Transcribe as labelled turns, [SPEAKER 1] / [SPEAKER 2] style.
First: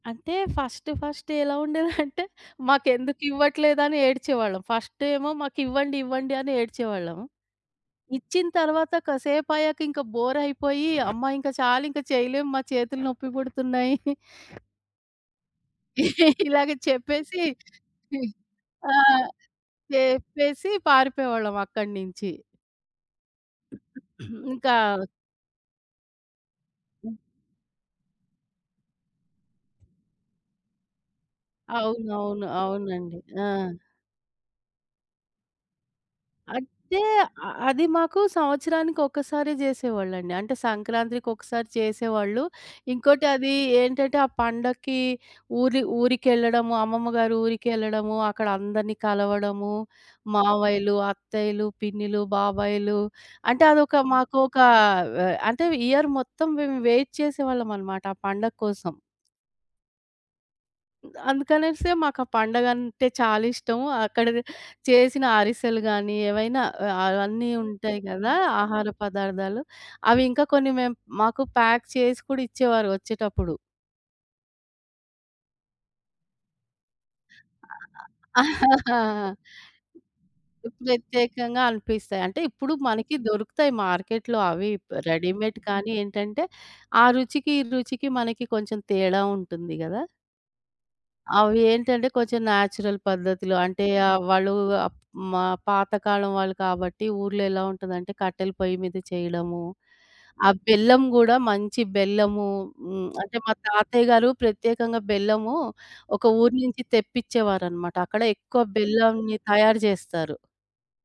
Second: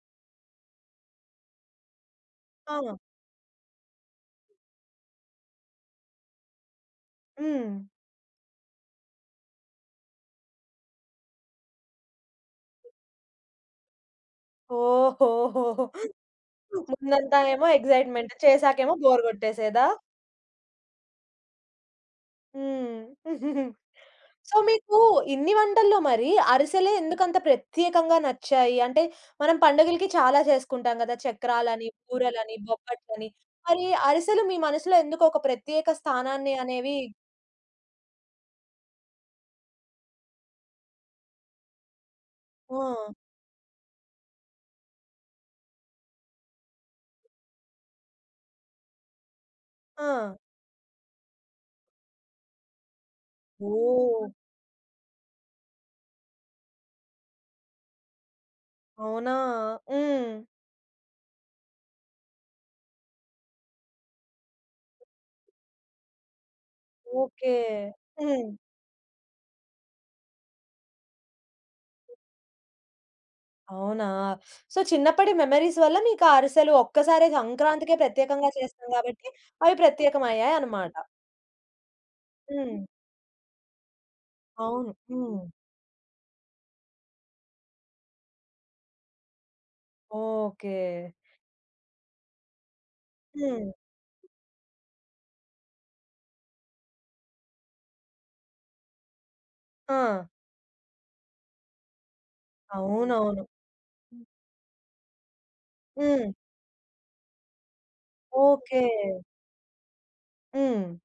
[SPEAKER 1] అంటే, first first ఎలా ఉండేదంటే,
[SPEAKER 2] ఆ!
[SPEAKER 1] మాకెందుకివ్వట్లేదని ఏడ్చేవాళ్ళం. ఫస్టేమో మాకివ్వండి, ఇవ్వండి అని ఏడ్చేవాళ్ళం.
[SPEAKER 2] హ్మ్.
[SPEAKER 1] ఇచ్చిన తర్వాత కసేపయ్యాక ఇంక బోరయిపోయి, అమ్మా! ఇంక చాలింక చెయలేం మా, ఇంక చేతులు నొప్పి బుడుతున్నాయి
[SPEAKER 2] ఓహోహోహో!
[SPEAKER 1] ఇలాగే
[SPEAKER 2] ముందంతా
[SPEAKER 1] చెప్పేసి
[SPEAKER 2] ఏమో ఎగ్జైట్‌మెంట్,
[SPEAKER 1] ఆ!
[SPEAKER 2] చేసాకేమో బోర్ గొట్టేసేదా?
[SPEAKER 1] చేప్పేసి పారిపోయేవాళ్ళం అక్కడి నించి.
[SPEAKER 2] హ్మ్. సో,
[SPEAKER 1] ఇంకా
[SPEAKER 2] మీకు ఇన్ని వంటల్లో మరి అరిసెలే
[SPEAKER 1] హ్మ్.
[SPEAKER 2] ఎందుకంత ప్రత్యేకంగా నచ్చాయి. అంటే, మనం పండగలకి చాలా జేసుకుంటాం గదా! చక్రాలని,
[SPEAKER 1] అవునవును.
[SPEAKER 2] బూరలని,
[SPEAKER 1] అవునండి.
[SPEAKER 2] బొబ్బట్లని.
[SPEAKER 1] ఆ!
[SPEAKER 2] మరి అరిసెలు మీ మనసులో ఎందుకు ఒక ప్రత్యేక స్థానాన్ని అనేవి
[SPEAKER 1] అంటే, అ అది మాకు సంవత్సరానికొకసారే జేసేవాళ్ళండి. అంటే సంక్రాంతికి ఒకసారి చేసేవాళ్ళు.
[SPEAKER 2] ఆ!
[SPEAKER 1] ఇంకోటి అదీ ఏంటటే, ఆ పండక్కీ ఊరి ఊరికెళ్ళడము అమ్మమ్మ గారు ఊరికెళ్ళడము, అక్కడ అందరిని కలవడము,
[SPEAKER 2] ఆ!
[SPEAKER 1] మావయ్యలు, అత్తయ్యలు, పిన్నిలు, బాబాయిలు అంటే అదొక
[SPEAKER 2] ఓహ్!
[SPEAKER 1] మాకోకా వ అంటే, ఇయర్ మొత్తం మేము వెయిట్ చేసేవాళ్ళమనమాట ఆ పండగ కోసం.
[SPEAKER 2] అవునా! హ్మ్.
[SPEAKER 1] అందుకనేసి మాకా పండగంటే చాలా ఇష్టము. అక్కడనె చేసిన అరిసెలు గాని, ఏవైనా ఆహ్, అ అన్నీ
[SPEAKER 2] ఓకే.
[SPEAKER 1] ఉంటాయి గదా!
[SPEAKER 2] హ్మ్.
[SPEAKER 1] ఆహార పదార్థాలు. అవి ఇంకా కొన్ని మేము మాకు ప్యాక్ చేసి కూడా ఇచ్చేవారు ఒచ్చేటప్పుడు.
[SPEAKER 2] అవునా! సో, చిన్నప్పటి మెమోరీస్ వల్ల మీకా అరిసెలు ఒక్కసారే సంక్రాంతికే ప్రత్యేకంగా చేస్తాం గాబట్టి, అవి ప్రత్యేకమయ్యాయి అన్నమాట.
[SPEAKER 1] ప్రత్యేకంగా అనిపిస్తాయి. అంటే ఇప్పుడు
[SPEAKER 2] హ్మ్.
[SPEAKER 1] మనకి దొరుకుతాయి మార్కెట్‌లో అవి ప్
[SPEAKER 2] అవును. హ్మ్.
[SPEAKER 1] రెడీమేడ్ కానీ ఏంటంటే, ఆ రుచికి, ఈ రుచికి మనకి కొంచెం తేడా ఉంటుంది గదా!
[SPEAKER 2] ఓకే.
[SPEAKER 1] అవి ఏంటంటే, కొంచెం నేచురల్ పద్ధతులు
[SPEAKER 2] హ్మ్.
[SPEAKER 1] అంటే ఆహ్, వాళ్ళూ అప్ మా పాతకాలం వాళ్ళు కాబట్టి ఊర్లో ఎలా ఉంటదంటే, కట్టెల పొయ్యి మీద చెయడము,
[SPEAKER 2] ఆ!
[SPEAKER 1] ఆ బెల్లం గూడా మంచి బెల్లము హ్మ్ అంటే,
[SPEAKER 2] అవునవును.
[SPEAKER 1] మా తాతయ్య
[SPEAKER 2] హ్మ్.
[SPEAKER 1] గారు ప్రత్యేకంగా బెల్లమూ, ఒక
[SPEAKER 2] హ్మ్.
[SPEAKER 1] ఊరు నుంచి తెప్పిచ్చేవారన్నమాట. అక్కడ ఎక్కువ
[SPEAKER 2] ఓకే.
[SPEAKER 1] బెల్లంని తయారు చేస్తారు.
[SPEAKER 2] హ్మ్.